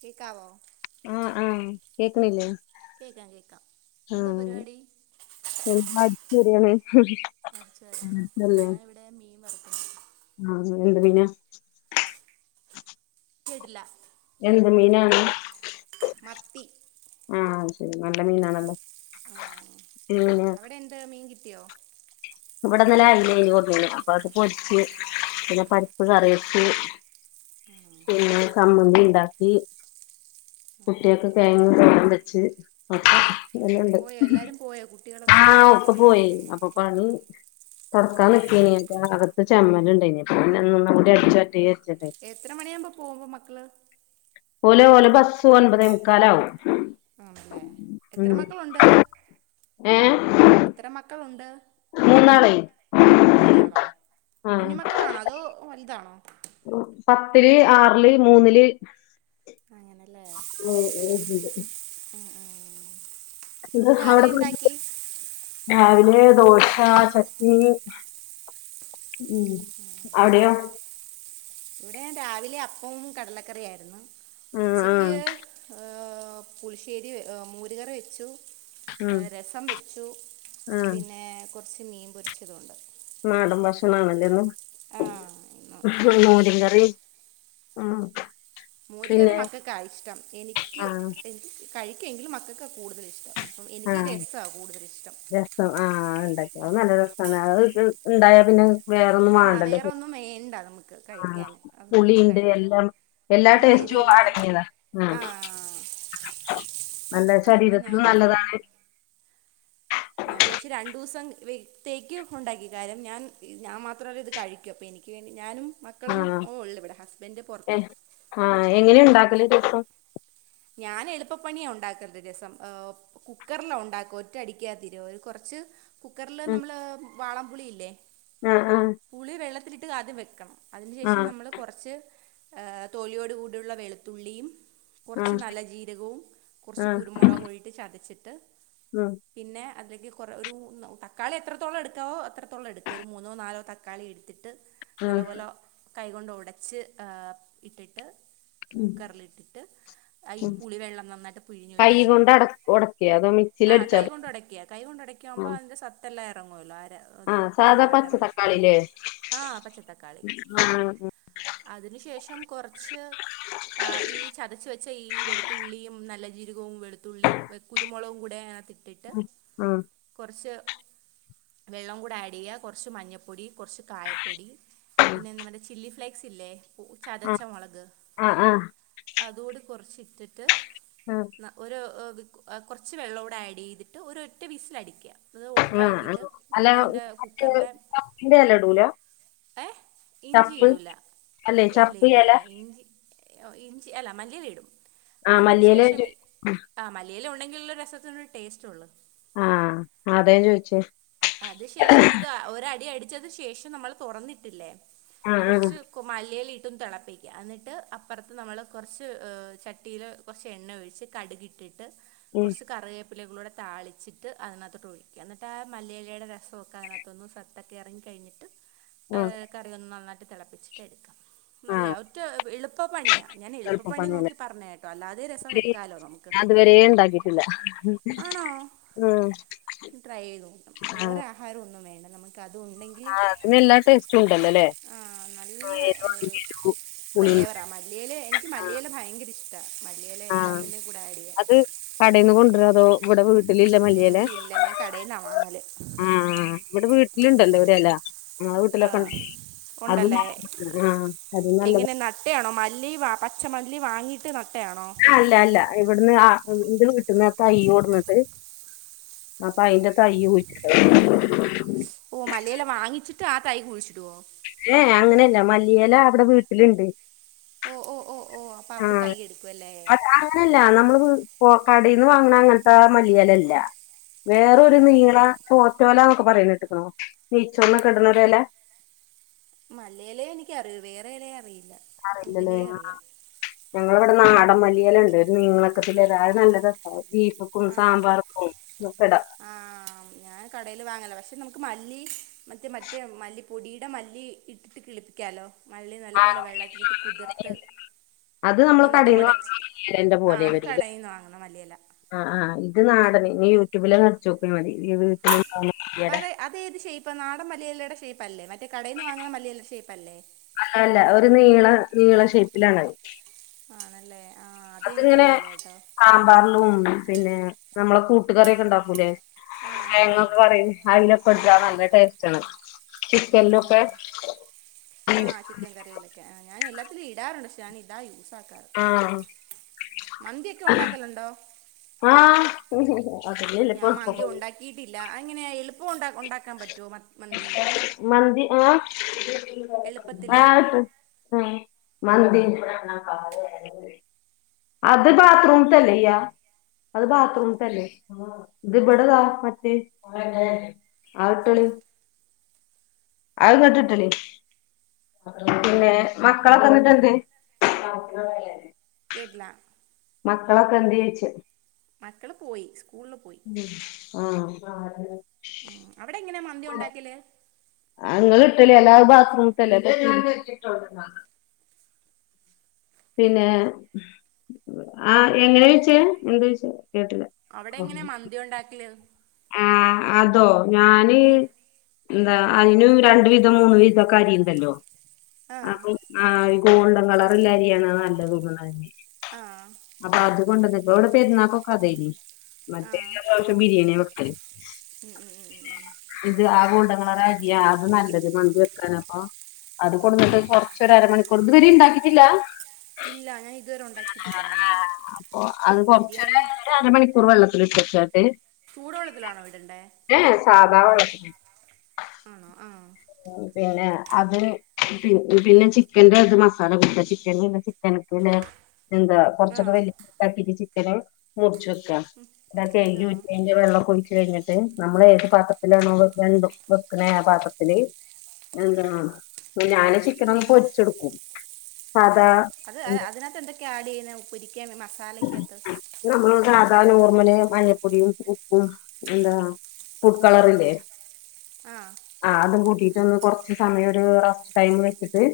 കേക്കാവോ ആഹ് ആഹ് കേക്ണില്ലേ കേക്കാ കേക്കാ എന്താ പരിപാടി ഇപ്പം അടിച്ചരാണ് അടിച്ചുവാരാണോ ഞാൻ ഇവിടെ മീൻ വറക്ക ആഹ് [unintelligible] പിന്നെ കേട്ടില്ല എന്ത് മീനാണ് മത്തി ആഹ് ശരി നല്ല മീനാണല്ലോ ആഹ് പിന്നെ അവിടെ എന്ത് മീൻ കിട്ടിയോ ഇവിടെന്നല അയില്ലേനി കൊടന്നിനെ അപ്പൊ അത് പൊരിച്ച് പിന്നെ പ പ്പ് കറിയ്ച്ചി പിന്നെചമ്മന്തിണ്ടാക്കി കുട്ടിയെക്ക് തേങ്ങ കറി ഒക്കെ വെച്ച് എല്ലുണ്ട് പോയോ എല്ലാരും പോയോ കു ആഹ് ഒക്കെ പോയി അപ്പൊ പണി തൊട്ക്കാ നിക്കേനി അകത്ത് ചമ്മലണ്ടേനി പിന്നെന്നുംകൂടി അടിച്ചു വാരട്ടെന്ന്ചാരിച്ചിട്ട് എത്ര മണിയവുമ്പോ പോവും മക്കള് ഓല് ഓലെ ബസ്സ് ഒൻപതെ മുക്കാലാവും ആണല്ലേ ഉം എത്ര മക്കളുണ്ട് ഏഹ് എത്ര മക്കളുണ്ട് മൂന്നാളെ മൂന്നാളോ കുഞ്ഞ് മക്കളാണോ അതോ വലുതാണോ പത്തില്ല് ആറില് മൂന്നില് പ്പങ്ങനെല്ലേ ഉം ഉം ഇത് ആടെ രാവിലെ കൊടുത്തിട്ട് എന്താക്കി രാവിലെ ദോശ ചട്ടിണി ഉം അവിടെയോ ഇവിടെ രാവിലെ അപ്പവും കടലക്കറിയായിരുന്നു ആഹ് ഉച്ചക്ക് ആഹ് ഹ് ഹ് പുളിശ്ശേരി മൂരുകറി വെച്ചു ഉം എഹ് രസം വെച്ചു ആഹ് പിന്നെ കുറച്ച് മീൻ പൊരിച്ചതൊണ്ട് നാടൻ ഭക്ഷണം ആണല്ലേ ഇന്ന് ആഹ് ഇന്ന് മോരും കറി ഉം മൂരി കറി പിന്നെ മക്കൾക്കാ ഇഷ്ടം എനിക്ക് ആഹ് എനിക്ക് കഴിക്കുമെങ്കിലും മക്കൾക്കാ കുടുതലും ഇഷ്ടം അഹ് എനിക്ക് ആഹ് രസാ കൂടുതൽ ഇഷ്ടം ഉം [unintelligible] ത് ഇണ്ടായ പിന്നെ വേറൊന്നും ആഹ് വേണ്ടല്ലോ വേറെൊന്നും വേണ്ട നമുക്ക് ആഹ് കഴിക്കന് അഹ് കൂട്ടി പുളിയുണ്ട് കഴിക്കാം എല്ലാം എല്ലാ ആഹ് ടേസ്റ്റും എരിവുണ്ട് അടങ്ങിയതാ ആഹ് നല്ല അത് കാരണം ഞാൻ ശരീരത്തിനും എനിക്ക് നല്ലതാണ് ഞാൻ വിചാച്ചി രണ്ടൂസം വത്തേക്ക് ഉണ്ടാക്കി കാര്യം ഞാൻ ഞാൻ മാത്രമല്ല ഇത് കഴിക്കൂ അപ്പൊ എനി ക്കേണ്ടി ഞാനും മക്കളും ആഹ് ഓഹ് ഉള്ള് ഇവിടെ ഹസ്ബന്റ് പുറത്താ ഏഹ് ആഹ് ഇങ്ങനെ ണ്ടാക്കൽ രസം ഞാന് എളുപ്പപ്പണിയാ ഉണ്ടാക്കൽ രസം ഏഹ് കുക്കറിലാ ഉണ്ടാക്കുവ ഒറ്റ അടിക്കാ തീരു കുറച്ച് കുക്കറില് ഉം നമ്മള് വാളംപൂളിയില്ലേ ആഹ് പുളി വെള്ളത്തിലിട്ട് ആദ്യം വെക്കണം അതിന് ശേഷം നമ്മൾ കുറച്ച് ഏഹ് തോലിയോട് കൂടിയുള്ള വെളുത്തുള്ളിയും കുറച്ച് ആഹ് നല്ല ജീരകവും കുറച്ച് ആഹ് ആഹ് കുരുമുളകും ആയിട്ടു ചതച്ചിട്ട് ഉം പിന്നെ അതിലേക്ക് കുറ ഒരു തക്കാളി എത്രത്തോളം എടുക്കാവോ എത്രത്തോളം എടുക്കും ഒരു മൂന്നോ നാലോ തക്കാളി എടുത്തിട്ട് ആഹ് നല്ലപോലെ കൈകൊണ്ട് ഉടച്ച് ഏഹ് ഇട്ടിട്ട് ഉം കുക്കറിലിട്ടിട്ട് ഉം അയീപുളി വെള്ളം നന്നായിട്ട് കൈ പിഴിഞ്ഞൊഴിച്ച് കൊണ്ട് അട ഒടക്കേ അതോ ആ മിക്സില് അടിച്ചാ കൈ കൊണ്ടു ഒടക്ക കൈ കൊണ്ട് ഒടക്ക്മ്പോ ആഹ് അത് സത്തെല്ലാം എറങ്ങുല്ലോ അതും ആഹ് സാധാ ഫുള്ളായിട്ട് പച്ച എറങ്ങും തക്കാളില്ലേ ആ പച്ചത്തക്കാളി ആഹ് അതിനു ശേഷം കൊർച്ച് ആ ഈ ചതച്ചു വെ ച്ചെ ഈ വെളുത്തുള്ളിയും നല്ല ജീരകവും വെളുത്തുള്ളി കുരുമൊളകും കൂടെ ക്കിട്ട് ഉം ഉം കൊറച്ച് വെള്ളവും കൂടി ആഡ് ചെയ്യ കൊറച്ച് മഞ്ഞപ്പൊടി കൊറച്ച് കായപ്പൊടി പിന്നെന്താ മറ്റെ ചില്ലി ഫ്ലേക്സ് ഇല്ലേ ചതച്ച ആഹ് മുളക് ആഹ് ആഹ് അതുകൂടി കൊറച്ച് ഇട്ടിട്ട് ആ ന്നാ ഒരു അ കൊറച്ച് വെള്ളവും കൂടെ ആഡ് ചെയ്തിട്ട് ഒരു ഒറ്റ വിസിൽ അടിക്ക അത് ഓഫ് ആഹ് ആക്കീട്ട് ആഹ് അല്ല അതിന്റെ മറ്റേ കുക്കറിന്റെ ചപ്പിന്റെ എല ഇടൂല ഏ ചപ്പ് ഇഞ്ചിയിടൂല അല്ലെ ഇല്ല ചപ്പ് ഇല്ല എല ഇല്ല ഇഞ്ചി ഇ ഒ ഇഞ്ചി അല്ല മല്ലിയല ഇടും ആഹ് അതിന് മല്ലിയെല ഞാൻ ശേഷം ആ മല്ലിയില ഉണ്ടെങ്കിലല്ലേ രസത്തിന് ഒരു ടേസ്റ്റ് ഉള്ളു ആ അതെ ചോയിച്ചേ അത് ശേഷം ഇത് ഒ അടി അടിച്ചതി ശേഷം നമ്മൾ തുറന്നിട്ടില്ലേ ആഹ് ആഹ് കുറച്ച് മല്ലിയിലയിട്ടും തിളപ്പിക്ക എന്നിട്ട് അപ്പറത്ത് നമ്മള് കൊറച്ച് ചട്ടിയില് കൊറച്ച് എണ്ണ ഒഴിച്ച് കടുക് ഇട്ടിട്ട് ഉം കൊറച്ച് കറിവേപ്പിലയും കൂടെ താളിച്ചിട്ട് അതിനകത്തോട്ട് ഒഴിക്ക എന്നിട്ട് മല്ലിയിലയുടെ രസഒക്കെ അതിനകത്തൊന്ന് സത്തെക്കെ എറങ്ങി കഴിഞ്ഞിട്ട് ങേ ആഹ് കറിയൊന്ന് നന്നായിട്ട് തെളപ്പിച്ചിട്ട് എടുക്ക ആഹ് നല്ലയാ ഒറ്റ എളുപ്പപ്പണിയാ ഞാൻ എളുപ്പപ്പണി എളുപ്പപ്പണിയല്ലേ നോക്കി പറഞ്ഞേട്ടോ അല്ലാതെ രസം വെക്കാലോ നമു ഞാൻ ഇതുവരെ ഉണ്ടാക്കിയിട്ടില്ല ആണോ ട്രൈ ചെയ്ത് നോക്കാം ആഹ് വേറെ ആഹാരം ഒന്നും വേണ്ട നമക്ക് അത് ഉണ്ടെ ങ്കിൽ ആഹ് അതിന് എല്ലാ ടേസ്റ്റും ഉണ്ടല്ലോല്ലേ ആ ആ നല്ല ഒരു എരുവാണെങ്കിലും പുളി ഫ്ലേവറാ മ മല്ലിയിലേം എനിക്ക് മല്ലിയല ഭയങ്കര ഇഷ്ടാ മല്ലിയല എല്ലാത്തിന്റെം കൂടെ ആഡ് ചെയ്യാൻ കടേന്ന് കൊണ്ട്വരോ അതോ ഇവിടെ വീട് വീട്ട്ലില്ല ഞാൻ കടേന്നാ വാങ്ങല് ഉം ഉം ഇവിടെ വീട്ടില്ണ്ടല്ലോ ഒര് എല ആ വീട്ടിലൊക്കെ ഉണ്ട് അത് ന ഉണ്ടല്ലേ ആ അത് നല്ലതാ എങ്ങനെ നട്ടയാണോ മല്ലി പച്ച മല്ലി വാങ്ങിയിട്ട് നട്ടയാണോ ആ അല്ല അല്ല ഇവിട്ന്ന് ആ ഇന്റെ വീട്ട്ന്ന് ആ തയ്യ് കൊട്ന്നിട്ട് അപ്പ അയിന്റെ തയ്യ് കുഴിച്ചിട്ട് ഓ മല്ലിയല വാങ്ങിച്ചിട്ട് ആ തൈ കുഴിച്ചിടോ ഏ എ അങ്ങനെയല്ല മല്ലിയല അവിടെ വീട്ടില്ണ്ട് ഓ ഓ ഓ ഓ അപ്പ അവിടെ തയ്യ് എടുക്കും അല്ലേ അങ്ങനല്ല നമ്മള് വി പൊ കടയീന്ന് വാങ്ങണ അങ്ങൻത്ത മല്ലിയലല്ല വേറൊരു അല്ല നീള പോറ്റോല എന്നൊക്കെ പറയിണേട്ട്ക്ക്ണോ നൈച്ചോറിനൊക്കെ ഇട്ണ ഒര് എല മല്ലിയലയെ എനിക്ക് അറിയൂ വേറെ എലയെ അറിയില്ല അറിയില്ല ലെ പുതിനയും ആഹ് അറിയാം ഞങ്ങള ഇവിടെ നാടൻ മല്ലിയല്ല ഉണ്ട് നീളക്കത്തില് എല അത് നല്ലതാ അത് ബീഫ്ക്കും ആണോ സാമ്പാറ്ക്കും ഒക്കെ ഇടാം ആഹ് ഞാൻ കടയില് വാങ്ങലാ പക്ഷേ നമുക്ക് മല്ലി മറ്റേ മറ്റേ മല്ലിപ്പൊടിയുടെ മല്ലി ഇട്ടിട്ട് കിളിപ്പിക്കാല്ലോ മല്ലി നല്ല ആ, പോലെ വെള്ളത്തിലിട്ട് കുതിർത്ത് അത് നമ്മള് നന്നായിട്ട് കടേന്ന് ഒടച്ച് വാങ്ങുന്ന മല്ലിയെലന്റെ ആ പോലെ അത് കട വരൂലേ യീന്ന് വാങ്ങുന്ന മല്ലിയല ആഹ് ആഹ് ഇത് നാടന് ഇനി യൂട്യൂബിലൊന്നടിച്ച് നോക്കിയാ മതി ഇനി വീട്ടില് അപ്പ അത് അത് ഏത് ഷേപ്പാ നാടൻ മല്ലിയലയുടെ ഷേപ്പല്ലേ മറ്റേ കടേന്ന് വാങ്ങുന്ന മല്ലിയലയുടെ ഷേപ്പല്ലേ അല്ല അല്ല ഒരു നീള നീള ഷേപ്പിലാണ് അത് ആണല്ലേ ആ അതെനിക്കറിയില്ലേ കേട്ടോ സാമ്പാറിലും ഉണ്ട് പിന്നെ നമ്മളെ കൂട്ടുകറിയൊക്കെ ഉണ്ടാക്കൂലേ ആഹ് തേങ്ങന്ന് ആഹ് പറ അതിലപ്പടുത്ത ആഹ് നല്ല ടേസ്റ്റ്ണ് ആഹ് ചിക്കനിലൊക്കെ ആണല്ലേ ആഹ് ചിക്കൻ കറിയിലൊക്കെ ആ ഞാൻ എല്ലാത്തിലും ഇടാറുണ്ട് പക്ഷെ ഞാൻ ഇതാ യൂസാക്കാറ് ആഹ് മന്തി ഒക്കെ ഉണ്ടാക്കലുണ്ടോ ആഹ [unintelligible] യിട്ടില്ല അതെങ്ങനെ എളുപ്പം ഉ ഉണ്ടാക്കാൻ പറ്റോമന്തി മന്തി ആ [unintelligible] എളുപ്പത്തില് ആഹ മന്തി അത് ബാത്റൂമത്തെല്ലേയ്യ അത് ബാത്റൂമത്തല്ലേ ഇതെവിടതാ മറ്റേ ആ വിട്ടോളീം അത് [unintelligible] പിന്നെ മക്കളൊക്കെന്നിട്ടെന്ത്യേ കേട്ടില്ല മക്കളൊക്കെ എന്തെഴ്ച്ചു മക്കള് പോയി സ്കൂളില് പോയി ആഹ ആഹ അവിടെ എങ്ങനെയാ മന്തി ഉണ്ടാക്കല് നിങ്ങൾ ഇട്ടലേ അല്ലാ ബാത്റൂമല്ല പിന്നെ ആ എങ്ങനെയാ വെച്ചെ എന്തുച്ചെ കേട്ടില്ല അവിടെ എങ്ങനെയാ മന്തി ഉണ്ടാക്കല് ആഹ് അതോ ഞാന് ഉം എന്താ അതിന് രണ്ടു വിധം മൂന്ന് വിധം ക അരിയുണ്ടല്ലോ അ ആഹ് ആഹ ഗോൾഡൻ കളർല്ല അരിയാണ് നല്ലത്തന്നെ ആഹ അപ്പൊ അതുകൊണ്ട് നിങ്ങവിടെ പെരുന്നാക്കൊക്കെ അതെന്നെ ആഹ് മറ്റേല്ലാ പ്രാവശ്യം ബിരിയാണിയ [inaudible] ഉം ഉം [inaudible] ഉം ഉം ഉം ഇത് ആ ഗൂണ്ടങ്ങളൊരാകിയ അത് നല്ലത് മന്തി വെക്കാന അപ്പൊ അത് കൊടുത്ത് കൊറച്ചു ഒരുരമണിക്കൂർ ഇതു വരെ ഉണ്ടാക്കീട്ടില്ല ഇല്ല ഞാൻ ഇതുവരെ ഉണ്ടാക്കിയിട്ടില്ല മന്തി അപ്പൊ അത് ബിരിയാണി കൊറച്ചൊരേ അരമണിക്കൂർ വെള്ളത്തിൽ ഇട്ടിട്ടോണ്ട് ചൂടുവെള്ളത്തിലാണോ ഇടണ്ടേ ഏ സാധാ വെള്ളം ആണോ ആഹ് പിന്നെ അത് പിന്നെ ചിക്കന്റെ അത് മസാല കൊടുക്ക ചിക്കൻല്ല ചിക്കനക്കല്ലേ എന്താ കൊറച്ചൊക്ക ആഹ് വലുതാക്കി വെച്ചിട്ട് ചിക്കന് മുറിച്ചൊക്കാ ഇതൊക്കെ കഴുകി ആഹ് വെച്ചെന്റെ വെള്ളം ഒക്കെ ഒഴിച്ചുകഴിഞ്ഞിട്ട് നമ്മൾഏത് പാത്രത്തിലാണോ ര ണ്ടും വെക്കുന്ന ആ പാത്ര എന്ത ഞാന് ചിക്കനൊക്കെപൊരിച്ചെടുക്കും ആഹ് അത് അതിനകത്ത് എന്തൊക്കെയ ആഡ് ചെയ്യുന്നെ പ്പൊരിക്ക മസാലക്കാത്ത് നമ്മള് സാധാരണ നോർമൽ മഞ്ഞപ്പൊടിയും ഉപ്പും എന്താ ഫുഡ് കളറില്ലേ ആഹ് ആഹ അതും കൂട്ടി ഒന്ന് കൊറച്ച് സമയം ഒരു റസ്റ്റ് ടൈം വെച്ചിട്ട്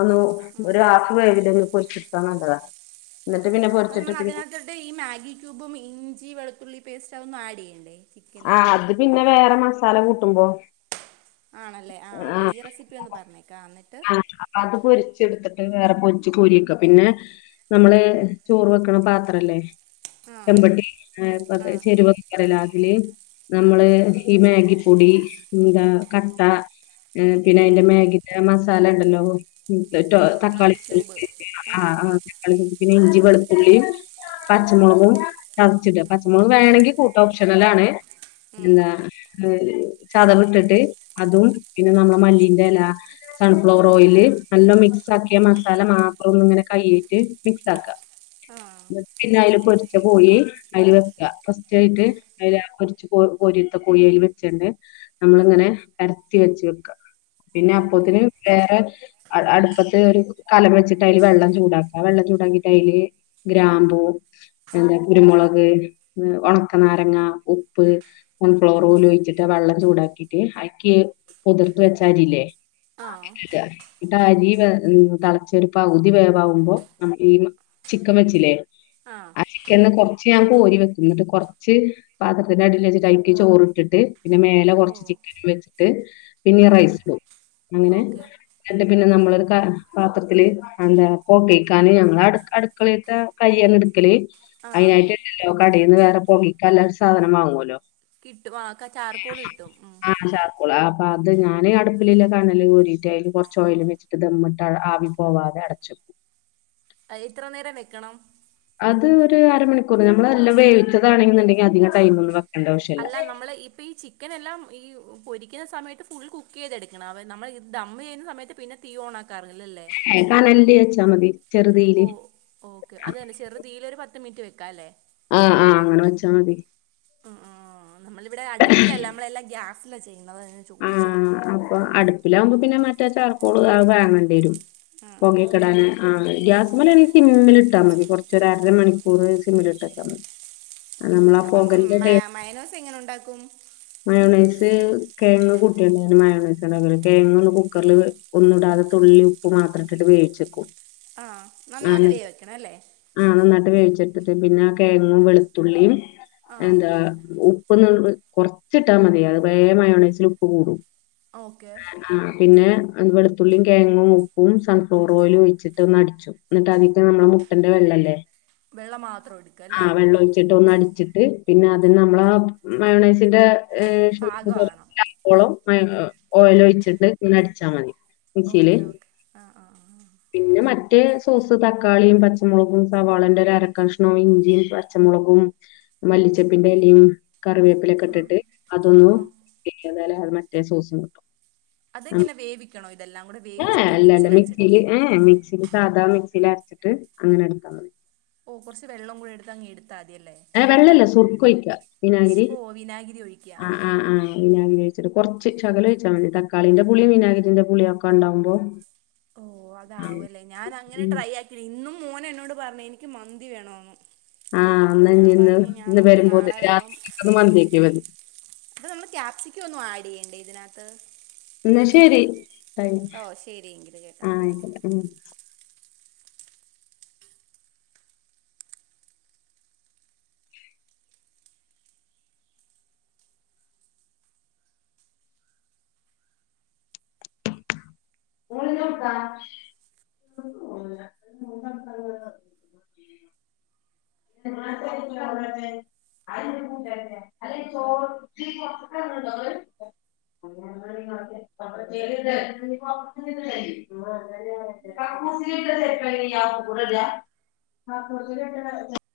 ഒന്ന് ആഹ് ഒരു ഹാഫ് വേവിലെ ഒന്ന് പൊരിച്ചെടുത്താ നല്ലതാ എന്നിട്ട് പിന്നെ അപ്പ പൊരിച്ചിട്ട് നമ്മൾ പിന്നെ അതിനകത്തട്ട് ഈ മാഗി ക്യൂബും ഇഞ്ചി വെളുത്തുള്ളി പേസ്റ്റ് അതെ ഒന്നും ആഡ് ചെയ്യണ്ടെ ആ അത് പിന്നെ വേറെ മസാല കൂട്ടുമ്പൊ ആണല്ലേ ആ അപ്പം ഈ റെസിപ്പി ഒന്ന് പറഞ്ഞേക്കാംന്നിട്ട് അപ്പ അത് പൊരിച്ചെടുത്തിട്ട് വേറെ പൊരിച്ച് കോരിവെക്ക പിന്നെ നമ്മള് ചോറ് വെക്കണ പാത്രല്ലേ ആ എമ്പട്ടി ആപ്പ ആ ചെരുവക്ക പറയില അതില് നമ്മള് ഈ മാഗിപ്പൊടി എന്താ കട്ട പിന്നെ അതിന്റെ ആ മാഗി ന്റെ മസാല ഉണ്ടല്ലോ ആ തക്കാളി മാഗി ക്യൂബ് ആ ആഹ് പിന്നെ ഇഞ്ചി വളത്തുള്ളി പച്ചമുളകും ചതച്ച ഇടുക. പച്ചമുളക് വേണെങ്കിൽ കൂട്ടം ഓപ്ഷണൽ ആണ് ഉം, എന്താ ചതവ് ഇട്ടിട്ട് അതും പിന്നെ നമ്മടെ മല്ലീന്റെ ഇല സൺഫ്ലവർ ഓയിയില് നല്ല മിക്സ് ആക്കിയ മസാല മാത്രം ഒന്ന് ഇങ്ങനെ കൈയിട്ടേ മിക്സ് ആക്കുക ആ പിന്നെ അതില് പൊരിച്ച കോഴി അതില് വെക്കുക ഫസ്റ്റ് ആയിട്ട് ഓക്കെ അ പൊരിച്ചേ കോരിയെടുത്ത കോയി വെച്ചണ്ട് നമ്മളിങ്ങനെ പരത്തി വെച്ച വെക്ക പിന്നെ ഓക്കെ അപ്പത്തിന് വേറെ അടുപ്പത്തെ ഒരു കലം വെച്ചിട്ട് അല് വെള്ളം ചൂടാക്കുക വെള്ളം ചൂടാക്കിട്ട അല് ഗ്രാമ്പൂ എന്താ കുരുമുളക് ഉണക്കനാരങ്ങ ഉപ്പ് സൺഫ്ലവർ ഓയിൽ ഒഴിച്ചിട്ട് ആ വെള്ളം ചൂടാക്കിട്ട് ആക്കി കുതിർത്തു വെച്ച അരിയില്ലേ ആ ഇട്ടിട്ട് അരി തളച്ചെരുപ്പ പകുതി വേവാകുമ്പോ നമ്മ ഈ ചിക്കൻ വെച്ചില്ലേ ആ ചിക്കൻന്ന് കൊറച്ച് ഞാൻ കോരി വെക്കും എന്നിട്ട് കൊറച്ച് പാത്രത്തിന്റെ അടിൽ വെച്ചിട്ട്ആയിലേക് കൊറച് ചോറിട്ടിട്ട് പിന്നെ മേലെ ഓ കുറച്ച് ചിക്കൻ വെച്ചിട്ട് പിന്നെ ഈ ആ ആ റൈസ് ഇടും അങ്ങനെ ഓക്കെ എന്നട്ട് പിന്നെ നമ്മളരു പാത്രത്തില് എന്താ പോ കേക്കാന് ഞങ്ങൾ അഡ് അഡ് മക്കളിയത്ത കയ്യന്ന എടുക്കല് ആ അതിനായിട്ട്ല്ലല്ലോ കടയിൽ നിന്ന് വേറെ പുകിക്കാല്ലും സാധനം വാങ്ങുവല്ലോ കിട്ടും ആക്ക ചാർക്കോൾ കിട്ടും ഉം കൊള അപ്പൊ അത് ഞാനേ അടു ഇല്ല ഇല്ലാ കണല് കൂരിയിട്ട് അതില് കുറച്ച് ഓയിൽ വെച്ചിട്ട് ദം ഇട്ട് ആവി പോവാതെ അടച്ചു അയ് എത്ര നേരം വെക്കണം അത് ഒരു അരമണിക്കൂർ ഞമ്മളെല്ലാം വേവിച്ചതാണെങ്കുണ്ടെങ്കിൽ അധിക ടൈം ഒന്ന് വ അല്ല നമ്മള് ഇപ്പ ഈ ചി ചിക്കൻെല്ലാം ഈ പൊരിക്കുന്ന സമയത്ത് ഫുൾ കുക്ക് ചെയ്തെടുക്കണം അവ നമ്മൾ ഇത് ദമ്മ ചെയ്യുന്ന സമയത്ത് പിന്നെ തീ ഓണക്കി [unintelligible] കനലിൽ ച്ചാൽ മതി ഓ ചെറുതീയില് ഓക്കെ അത് തന്നെ ചെറുതീൽ ഒരു പത്ത് മിനിറ്റ് വെക്കാം അല്ലേ ആഹ് ആഹ് അങ്ങനെ വെച്ചാൽ മതി ആ ആ നമ്മളിവിടെ അടുപ്പിലല്ല നമ്മള എല്ലാം ഗ്യാസിലാ ചെയ്യുന്നത് അത് ആഹ് അപ്പൊ അടുപ്പിലാവകുമ്പോ പിന്നെ മറ്റേ ചാർക്കോൾ വാങ്ങേണ്ടി വരും ഉം ഉം ഉം പൊകക്കെടൻ ആ ആഹ് ഗ്യാസമല സിമ്മിൽട്ടാൽ മതി കൊറച്ചൊര മണിക്കൂർ സിമ്മിലിട്ടച്ചാൽ മതി നമ്മളാ പൊകന്റെ ടെ മൈനോസ് എങ്ങനെ ഉണ്ടാക്കും? മയോണൈസ് കിഴങ്ങ് കുട്ടിയുണ്ടായിരുന്നു മയോണൈസിന്റെല് കിഴങ്ങ ഒന്ന് കുക്കറിൽ വേ ഒന്നും ഇടാതെ തുള്ളി ഉപ്പ് മാത്ര ഇട്ട് വേവിച്ചെക്കും ആഹ നന്നായിട്ട് വെവിക്കണ അല്ലേ? ആഹ് നന്നായിട്ട് വേവിച്ചിട്ടിട്ട് പിന്നെ കിഴങ്ങും വെളുത്തുള്ളിയും ആഹ് എന്താ ഉപ്പ് കൊറച്ചിട്ടാ മതി അതമായോണസിൽ ഉപ്പ് കൂടും ഓക്കെ ആഹ് ആഹ് പിന്നെത് വെളുത്തുള്ളിയും കിഴങ്ങും ഉപ്പും സൺഫ്ലോർ ഓയിയിലും ഒഴിച്ചിട്ട് ഒന്ന് അടിച്ചു എന്നിട്ടതിക്ക് നമ്മുടെ മുട്ടന്റെ വെള്ളല്ലേ വെള്ളം മാത്രം എടുക്കല്ലേ ആഹ് വെള്ളം ഒഴിച്ചിട്ട് ഒന്ന് അടിച്ചി ട്ട് പിന്നെ അത് നമ്മള മയണേസിന്റെ ഷേപ് പാകമാകണം [unintelligible] ഓളം ഓയല് ഒഴിച്ചിട്ട് ഇങ്ങനെ അടിച്ചാ മതി മിക്സിയില്. ഓക്കേ ഓക്കേ ആഹ് ആഹ് ആഹ് പിന്നെ മറ്റേ സോസ് തക്കാളിയും പച്ചമുളകും സവാളന്റെ ഒരു അരക്കഷ്ണവും ഇഞ്ചിയും പച്ചമുളകും മല്ലിച്ചപ്പിന്റെ ഇലയും കറിവേപ്പിലൊക്കെ ഇട്ടിട്ട് ആഹ് അതൊന്നും ആ അത് മറ്റേ സോസും കിട്ടും അതെങ്ങനെ വേവിക്കണോ ഇതെല്ലാം കൂടെ ഏഹ് വേവിച്ചിട്ട് അല്ല അല്ല മിക്സിയിൽ അടിച്ചെടുക്കും മിക്സില് ഏഹ് മിക്സില് സാധാ മിക്സിലരച്ചിട്ട് അങ്ങനെ എടുക്കാത്താ മതി ഓഹ് കൊറച്ച് വെള്ളം കൂടി എടുത്ത് അങ്ങ് എടുത്താതിയല്ലേ ഏഹ് വെള്ളല്ല സുർക്കൊഴിക്കാ വിനാഗിരി ഓ വിനാഗിരി ഒഴിക്കുക ആ ആഹ് ആ ആഹ് ആ ആ ആഹ് വിനാഗിരി ഒഴിച്ചിട്ട്‌ കൊർച്ച് ശകലൊഴിച്ചാ മതി തക്കാളിന്റെ പുളിയും വിനാഗിരിന്റെ പുളിയും ഒക്കെണ്ടാവുമ്പോ ഓഹ് അതാവും അല്ലേ ഞാൻ അങ്ങനെ ഉം. ട്രൈ ആക്കി [unintelligible] ഇന്നും മോനെന്നോട് പറഞ്ഞ് എനിക്ക് മന്തി വേണോന്ന് ആഹ് എന്നാ ഇ ഇന്ന് ഇന്ന് വരുമ്പോത് രാത്രി [unintelligible] മന്തിയേക്കാ വരണ് അപ്പ നമ്മള് ക്യാപ്സിക്കം ഒന്നും ആഡ് ചെയ്യണ്ടേ ഇതിനത്ത് എന്നാ ശെരി ആയി ഓ ശരിയെങ്കിൽ കേട്ടോ ആഹ് ഉം ങ്ങളിഞ്ഞി എവിടുക പൊറുത്തക്ക് ഏറങ്ങണ്ടോ ങ്ങൾ പൊറത്തിരുന്ന് കരയും കക്കൂസിലിട്ട ചെറുപ്പന്നെ അവുതുക്കും ഇട